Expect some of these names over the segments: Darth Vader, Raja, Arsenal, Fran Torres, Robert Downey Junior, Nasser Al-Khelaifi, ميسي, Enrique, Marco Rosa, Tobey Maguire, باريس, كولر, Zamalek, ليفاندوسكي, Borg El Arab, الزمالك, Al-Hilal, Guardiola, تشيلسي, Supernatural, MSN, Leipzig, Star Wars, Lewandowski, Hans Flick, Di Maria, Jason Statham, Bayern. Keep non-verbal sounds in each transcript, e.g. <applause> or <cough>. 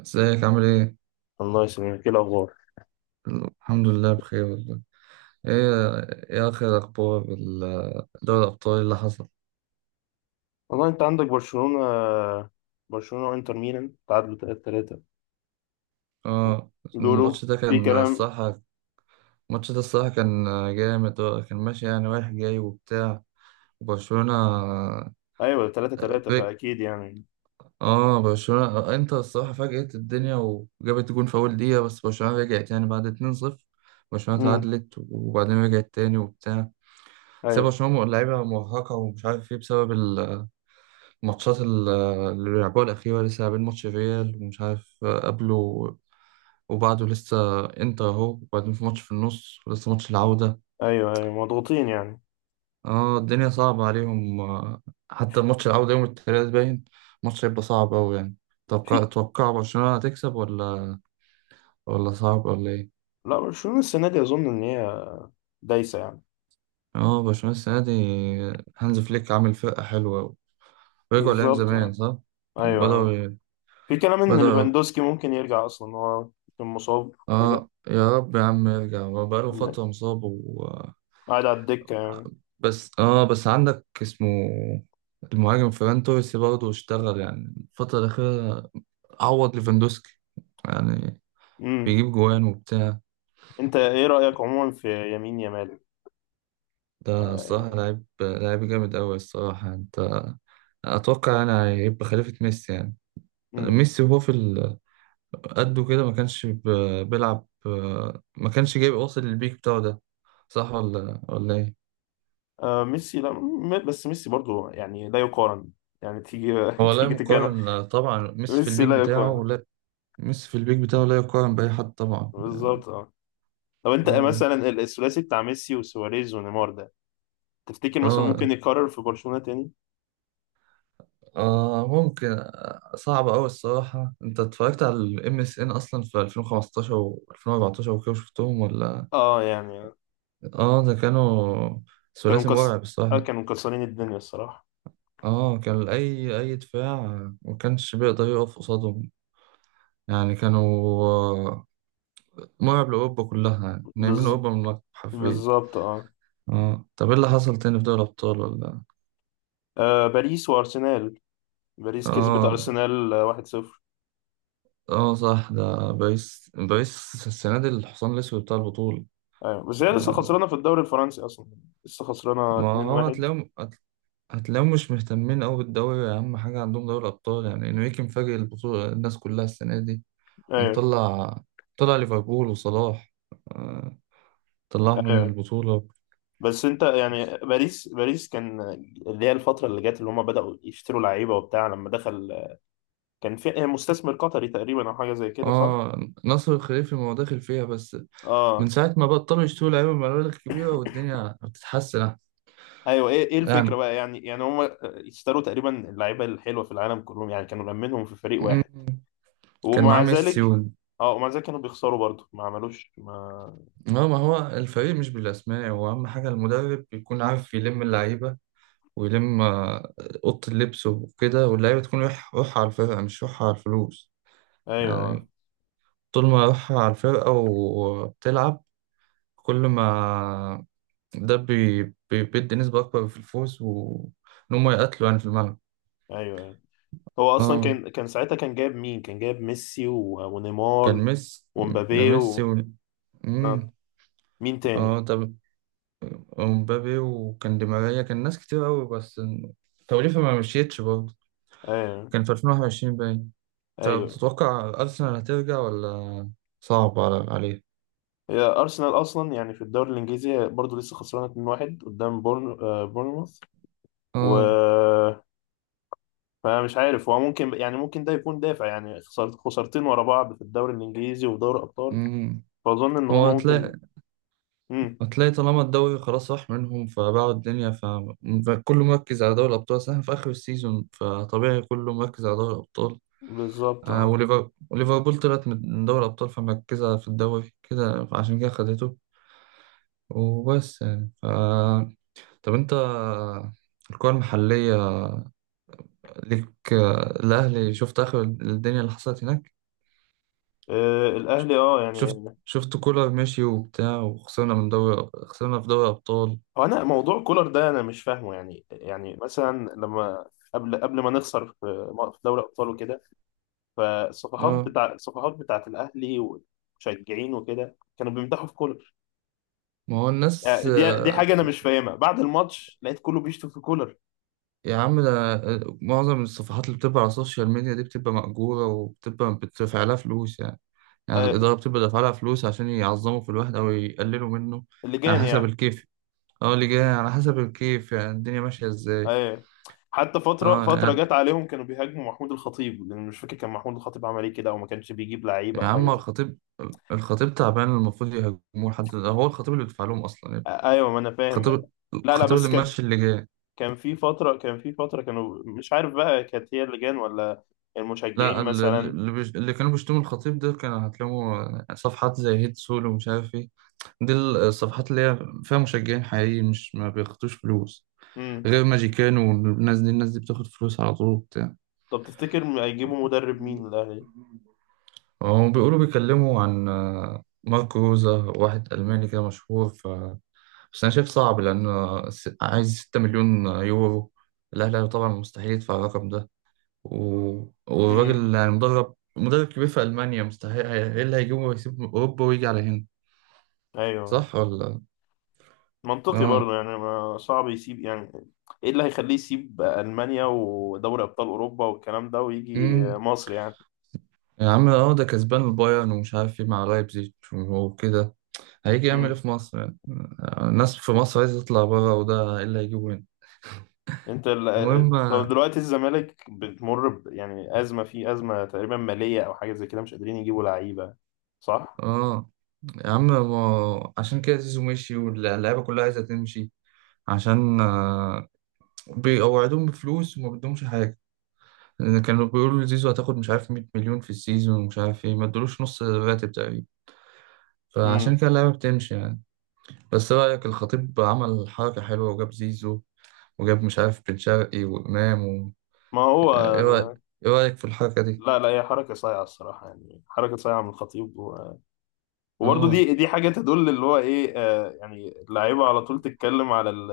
ازيك عامل ايه؟ الله يسلمك، ايه الاخبار؟ الحمد لله بخير والله. ايه؟ ايه اخر اخبار دوري الابطال اللي حصل؟ والله انت عندك برشلونة. برشلونة وانتر ميلان تعادلوا 3-3. اه. بيقولوا الماتش ده في كان كلام. الصراحة الماتش ده الصراحة كان جامد، كان ماشي يعني رايح جاي وبتاع، وبرشلونة. ايوه 3-3، فاكيد يعني. اه، برشلونة انتر الصراحة فاجئت الدنيا وجابت جون في أول دقيقة، بس برشلونة رجعت يعني بعد 2-0، برشلونة امم. تعادلت وبعدين رجعت تاني وبتاع. بس هي ايوه، برشلونة لعيبة مرهقة ومش عارف ايه، بسبب ماتشات اللي بيلعبوها الأخيرة، لسه لاعبين ماتش ريال ومش عارف قبله وبعده، لسه إنتر أهو، وبعدين في ماتش في النص ولسه ماتش العودة. ايوه، ايوه، مضغوطين يعني. اه، الدنيا صعبة عليهم. حتى ماتش العودة يوم التلات باين ماتش هيبقى صعب أوي يعني. توقع في توقع برشلونة هتكسب ولا صعب ولا إيه؟ لا، برشلونة السنة دي اظن ان هي دايسة يعني. اه، برشلونة السنة دي هانز فليك عامل فرقة حلوة أوي، رجعوا لأيام بالظبط زمان آه. صح؟ ايوه آه. بدأوا في كلام ان بدأوا. ليفاندوسكي ممكن يرجع، اصلا هو كان مصاب كده. اه يا رب يا عم يرجع، هو بقاله فترة مصاب و... قاعد على الدكة يعني. بس عندك اسمه المهاجم فران توريس، برضه اشتغل يعني الفترة الأخيرة عوض ليفاندوسكي، يعني امم. بيجيب جوان وبتاع. انت ايه رأيك عموما في يمين يامال؟ ده الصراحة لعيب لعيب جامد أوي الصراحة أنت، أتوقع يعني هيبقى خليفة ميسي يعني. آه. ميسي، وهو في قده كده ما كانش بيلعب، ما كانش جايب واصل للبيك بتاعه ده، صح ولا إيه؟ آه، ميسي لا، بس ميسي برضو يعني لا يقارن. يعني تيجي <laughs> هو لا تيجي تتكلم. يقارن طبعا، ميسي في ميسي البيك لا بتاعه يقارن. لا، ميسي في البيك بتاعه لا يقارن بأي حد طبعا. بالظبط اه. لو انت اه مثلا الثلاثي بتاع ميسي وسواريز ونيمار ده، تفتكر مثلا اه ممكن يكرر في برشلونة تاني؟ اه ممكن، صعب أوي الصراحة، أنت اتفرجت على ال MSN أصلا في 2015 و 2014 وكده شفتهم ولا؟ اه يعني. اه، ده كانوا كانوا ثلاثي مكس... مرعب آه، الصراحة. كانوا مكسرين الدنيا الصراحة. اه، كان أي دفاع ما كانش بيقدر يقف قصادهم، يعني كانوا، مرعب لأوروبا كلها يعني، نايمين بز... أوروبا من المكتب حرفيا. بالظبط اه. اه طب، ايه اللي حصل تاني في دوري الأبطال ولا؟ آه، باريس وارسنال. باريس كسبت اه ارسنال آه، 1-0. اه صح، ده باريس، باريس السنة دي الحصان الأسود بتاع البطولة. ايوه، بس هي لسه آه، خسرانه في الدوري الفرنسي اصلا. لسه خسرانه ما هو 2-1. هتلاقيهم هتلاقيهم مش مهتمين أوي بالدوري، أهم حاجة عندهم دوري الأبطال، يعني إنريكي مفاجئ البطولة الناس كلها السنة دي، ايوه، ومطلع طلع ليفربول وصلاح، آه، طلعهم من ايوه. البطولة. بس انت يعني باريس كان اللي هي الفتره اللي جت، اللي هم بداوا يشتروا لعيبه وبتاع لما دخل. كان في إيه، مستثمر قطري تقريبا او حاجه زي كده، صح؟ اه، نصر الخليفي، ما هو داخل فيها بس من اه. ساعة ما بطلوا يشتروا لعيبة مبالغ كبيرة والدنيا بتتحسن أحسن. ايوه، ايه الفكره يعني بقى يعني هم اشتروا تقريبا اللعيبه الحلوه في العالم كلهم، يعني كانوا لمنهم في فريق مم، واحد. كان معاه ومع ميسي. ذلك. اه، ومع ذلك كانوا بيخسروا برضه، ما عملوش ما. اه، ما هو الفريق مش بالأسماء، هو أهم حاجة المدرب يكون عارف يلم اللعيبة ويلم أوضة اللبس وكده، واللعيبة تكون روح روحها على الفرقة مش روحها على الفلوس، ايوه، يعني طول ما روحها على الفرقة وبتلعب كل ما ده بيدي نسبة أكبر في الفوز، وإن هما يقاتلوا يعني في الملعب. ايوه، أيوة. هو اصلا اه، كان ساعتها كان جايب مين، كان جايب ميسي كان ونيمار ميسي، ده ومبابي ميسي و... آه. مم. مين تاني؟ اه طب، ومبابي، وكان دي ماريا، كان ناس كتير أوي بس توليفة ما مشيتش برضه، آه. كان في 2021 باين. طب ايوه. تتوقع أرسنال هترجع ولا صعب عليه؟ هي ارسنال اصلا يعني في الدوري الانجليزي برضه لسه خسرانه 2-1 قدام بورنموث، و اه. فمش عارف هو ممكن، يعني ممكن ده يكون دافع، يعني خسرت خسارتين ورا بعض في الدوري الانجليزي وفي دوري الابطال. امم فاظن ان هو هما ممكن. هتلاقي، امم. طالما الدوري خلاص راح منهم فباعوا الدنيا ف... فكله مركز على دوري الأبطال، أصل إحنا في آخر السيزون فطبيعي كله مركز على دوري الأبطال. بالظبط اه. وليفربول طلعت من دوري الأبطال، فمركزة في الدوري كده، عشان كده خدته وبس يعني ف... طب أنت الكرة المحلية ليك، الأهلي، شفت آخر الدنيا اللي حصلت هناك؟ آه، الاهلي اه يعني. شفت شفت كولر ماشي وبتاع، وخسرنا من دوري خسرنا في دوري أبطال. هو انا موضوع كولر ده انا مش فاهمه، يعني مثلا لما قبل ما نخسر في، في دوري ابطال وكده، فالصفحات اه بتاع، الصفحات بتاعت الاهلي ومشجعين وكده كانوا بيمدحوا في كولر. ما هو الناس، آه. دي حاجه انا مش فاهمها، بعد الماتش لقيت كله بيشتم في كولر. يا عم ده معظم الصفحات اللي بتبقى على السوشيال ميديا دي بتبقى مأجورة، وبتبقى بتدفع لها فلوس يعني، يعني آه. الإدارة بتبقى دافعة لها فلوس عشان يعظموا في الواحد أو يقللوا منه على اللجان حسب يعني. الكيف. اه، اللي جاي على حسب الكيف، يعني الدنيا ماشية ازاي. آه. حتى فتره اه فتره يعني، جت عليهم كانوا بيهاجموا محمود الخطيب، لان مش فاكر كان محمود الخطيب عمل ايه كده، او ما كانش بيجيب لعيبه يا او حاجه عم زي. الخطيب تعبان، المفروض يهاجموه حد؟ هو الخطيب اللي بيدفع لهم أصلا يعني. آه. ايوه، ما انا فاهم بقى. الخطيب لا، لا، الخطيب بس اللي كانت، ماشي اللي جاي. كان في فترة كانوا مش عارف بقى، كانت هي اللجان ولا لا، المشجعين مثلا. اللي كانوا بيشتموا الخطيب ده، كانوا هتلاقوا صفحات زي هيد سول ومش عارف ايه، دي الصفحات اللي هي فيها مشجعين حقيقيين، مش ما بياخدوش فلوس، امم. غير ماجيكان، والناس دي الناس دي بتاخد فلوس على طول وبتاع. طب تفتكر هيجيبوا مدرب مين للأهلي؟ هم بيقولوا بيكلموا عن، ماركو روزا، واحد ألماني كده مشهور ف... بس أنا شايف صعب، لأن عايز 6 مليون يورو، الأهلي طبعا مستحيل يدفع الرقم ده، و... امم. والراجل يعني، مدرب كبير في ألمانيا، مستحيل، ايه اللي هيجيبه ويسيب من أوروبا ويجي على هنا، ايوه. صح ولا؟ منطقي برضه اه. يعني، ما صعب يسيب يعني. ايه اللي هيخليه يسيب ألمانيا ودوري أبطال أوروبا والكلام ده ويجي امم مصر يعني. يا عم ده كسبان البايرن ومش عارف ايه مع لايبزيج وكده، هيجي يعمل ايه امم. في مصر يعني، الناس في مصر عايزة تطلع بره، وده ايه اللي هيجيبه هنا؟ انت طب المهم، دلوقتي الزمالك بتمر يعني أزمة، فيه أزمة تقريبا مالية أو حاجة زي كده، مش قادرين يجيبوا لعيبة، صح؟ اه يا عم، ما عشان كده زيزو مشي واللعيبة كلها عايزة تمشي، عشان بيقوعدوهم بفلوس وما بدهمش حاجة، كانوا بيقولوا زيزو هتاخد مش عارف 100 مليون في السيزون ومش عارف ايه، ما ادولوش نص راتب تقريبا، فعشان امم. كده اللعيبه بتمشي يعني. بس ايه رأيك، الخطيب عمل حركه حلوه وجاب زيزو، وجاب مش عارف بن شرقي وامام و... ما هو. ايه رأيك ايه رأيك في الحركه دي؟ لا، لا، هي حركة صايعة الصراحة، يعني حركة صايعة من الخطيب. و... وبرضه اه دي حاجة تدل، اللي هو إيه آه، يعني اللعيبة على طول تتكلم على ال...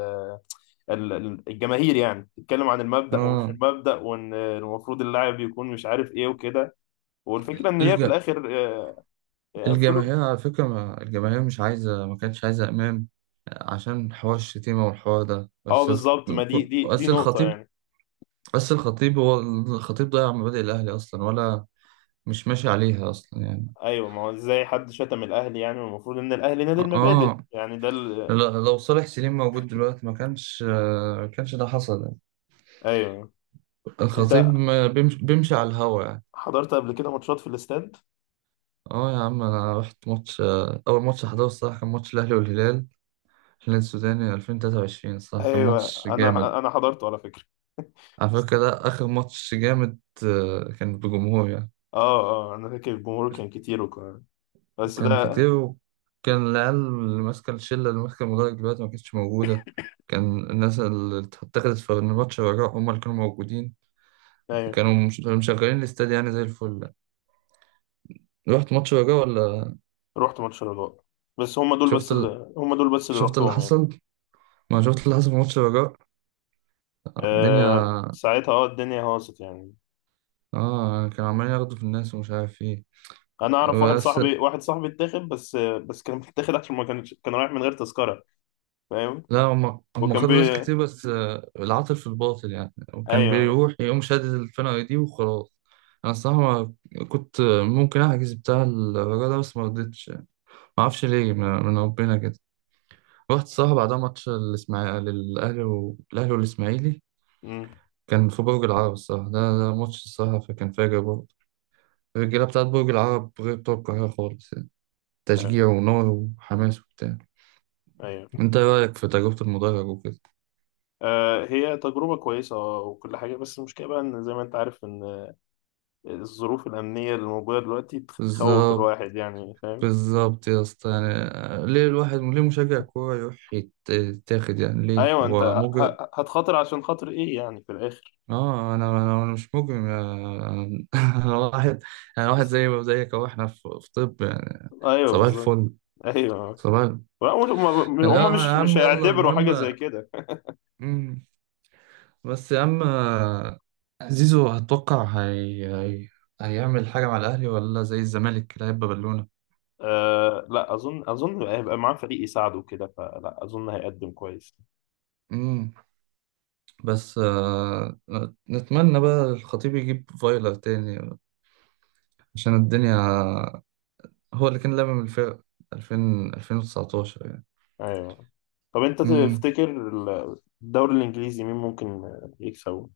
ال- ال- الجماهير يعني، تتكلم عن المبدأ ومش اه المبدأ، وإن المفروض اللاعب يكون مش عارف إيه وكده، والفكرة إن هي الج... في الآخر آه، فلوس. الجماهير على فكره ما... الجماهير مش عايزه، ما كانتش عايزه امام عشان حوار الشتيمه والحوار ده، أه بس بالظبط، ما دي، ك- دي بس نقطة الخطيب يعني. الخطيب ضيع مبادئ الاهلي اصلا، ولا مش ماشي عليها اصلا يعني. أيوه، ما هو إزاي حد شتم الأهلي؟ يعني المفروض إن الأهلي نادي المبادئ، اه، يعني ده ال. لو صالح سليم موجود دلوقتي ما كانش، كانش ده حصل يعني. أيوه. الخطيب أنت ما بيمشي, بيمشي على الهوا يعني. حضرت قبل كده ماتشات في الاستاد؟ اه يا عم، انا رحت ماتش، اول ماتش حضره الصراحه كان ماتش الاهلي والهلال، الهلال السوداني 2023، الصراحه كان ايوه، ماتش جامد، انا حضرته على فكره على <laughs> فكره ده اخر ماتش جامد، كان بجمهور يعني. اه، اه، انا فاكر الجمهور كان كتير وكان، بس كان ده، كتير وكان العيال اللي ماسكه الشله اللي ماسكه المدرج دلوقتي ما كانتش موجوده، كان الناس اللي اتخذت في الماتش الرجاء هم اللي كانوا موجودين، ايوه. كانوا مشغلين الاستاد يعني زي الفل. رحت ماتش الرجاء ولا؟ رحت ماتش الرجاء. بس هم دول، شفت ال... بس اللي شفت اللي رحتهم يعني. حصل، ما شفت اللي حصل في ماتش الرجاء؟ آه الدنيا، ساعتها، الدنيا هاصت يعني. اه كانوا عمالين ياخدوا في الناس ومش عارف ايه. انا اعرف واحد بس صاحبي، واحد صاحبي اتاخد، بس كان <laughs> متاخد عشان ما كانش، كان رايح من غير تذكره، فاهم. لا، هم وكان خدوا ناس بي كتير، بس العاطل في الباطل يعني، وكان ايوه. بيروح يقوم شادد الفرقة دي وخلاص. انا الصراحة ما كنت، ممكن احجز بتاع الرجاء ده بس ما رضيتش يعني، ما اعرفش ليه، من ربنا كده. رحت الصراحة بعدها ماتش الاسماعيلي، والاهلي والاسماعيلي، امم. كان في برج العرب الصراحة، ده ماتش الصراحة فكان فاجر برضه، الرجالة بتاعت برج العرب غير بتوع القاهرة خالص يعني، ايوه، تشجيع ونار وحماس وبتاع. أيوة. انت ايه رأيك في تجربة المدرج وكده؟ آه، هي تجربه كويسه آه، وكل حاجه، بس المشكله بقى ان زي ما انت عارف ان الظروف الأمنية اللي موجودة دلوقتي تخوف بالظبط الواحد يعني، فاهم. بالظبط يا اسطى، يعني ليه مشجع كورة يروح يتاخد يعني؟ ليه أيوة أنت هو مجرم؟ هتخاطر عشان خاطر إيه يعني في الآخر؟ اه، انا أنا مش مجرم يا، انا <laughs> أنا واحد، انا واحد زي زيك اهو، احنا في طب يعني، أيوة صباح بالظبط. الفل، أيوة. صباح. لا، هم هم يا مش عم يلا هيعتبروا المهم، حاجة زي كده. بس يا عم زيزو هتوقع، هيعمل حاجة مع الأهلي ولا زي الزمالك كده هيبقى بالونة؟ أه لا، أظن هيبقى معاه فريق يساعده كده، فلا أظن هيقدم كويس. امم بس، نتمنى بقى الخطيب يجيب فايلر تاني عشان الدنيا، هو اللي كان لامم الفرق 2000، 2019 يعني. أيوة. طب أنت امم تفتكر الدوري الإنجليزي مين ممكن يكسبه؟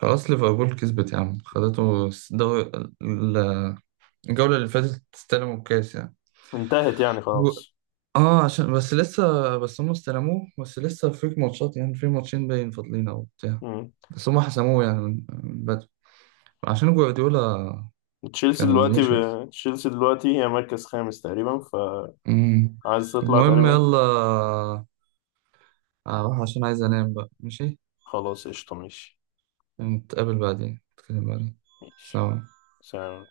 خلاص ليفربول كسبت يا عم، خدته الدوري، ال- الجولة اللي فاتت استلموا الكاس يعني. انتهت يعني هو- خلاص. اه، عشان بس لسه، بس هم استلموه، بس لسه فيك ماتشات يعني، في ماتشين باين فاضلين او بتاع، مم. بس هم حسموه يعني من بدري عشان جوارديولا كان مشي. تشيلسي دلوقتي هي مركز خامس تقريبا، امم فعايز تطلع المهم تقريبا. يلا، اروح عشان عايز انام بقى، ماشي. خلاص قشطة ماشي. نتقابل بعدين، نتكلم بعدين. ماشي. سلام. سلام.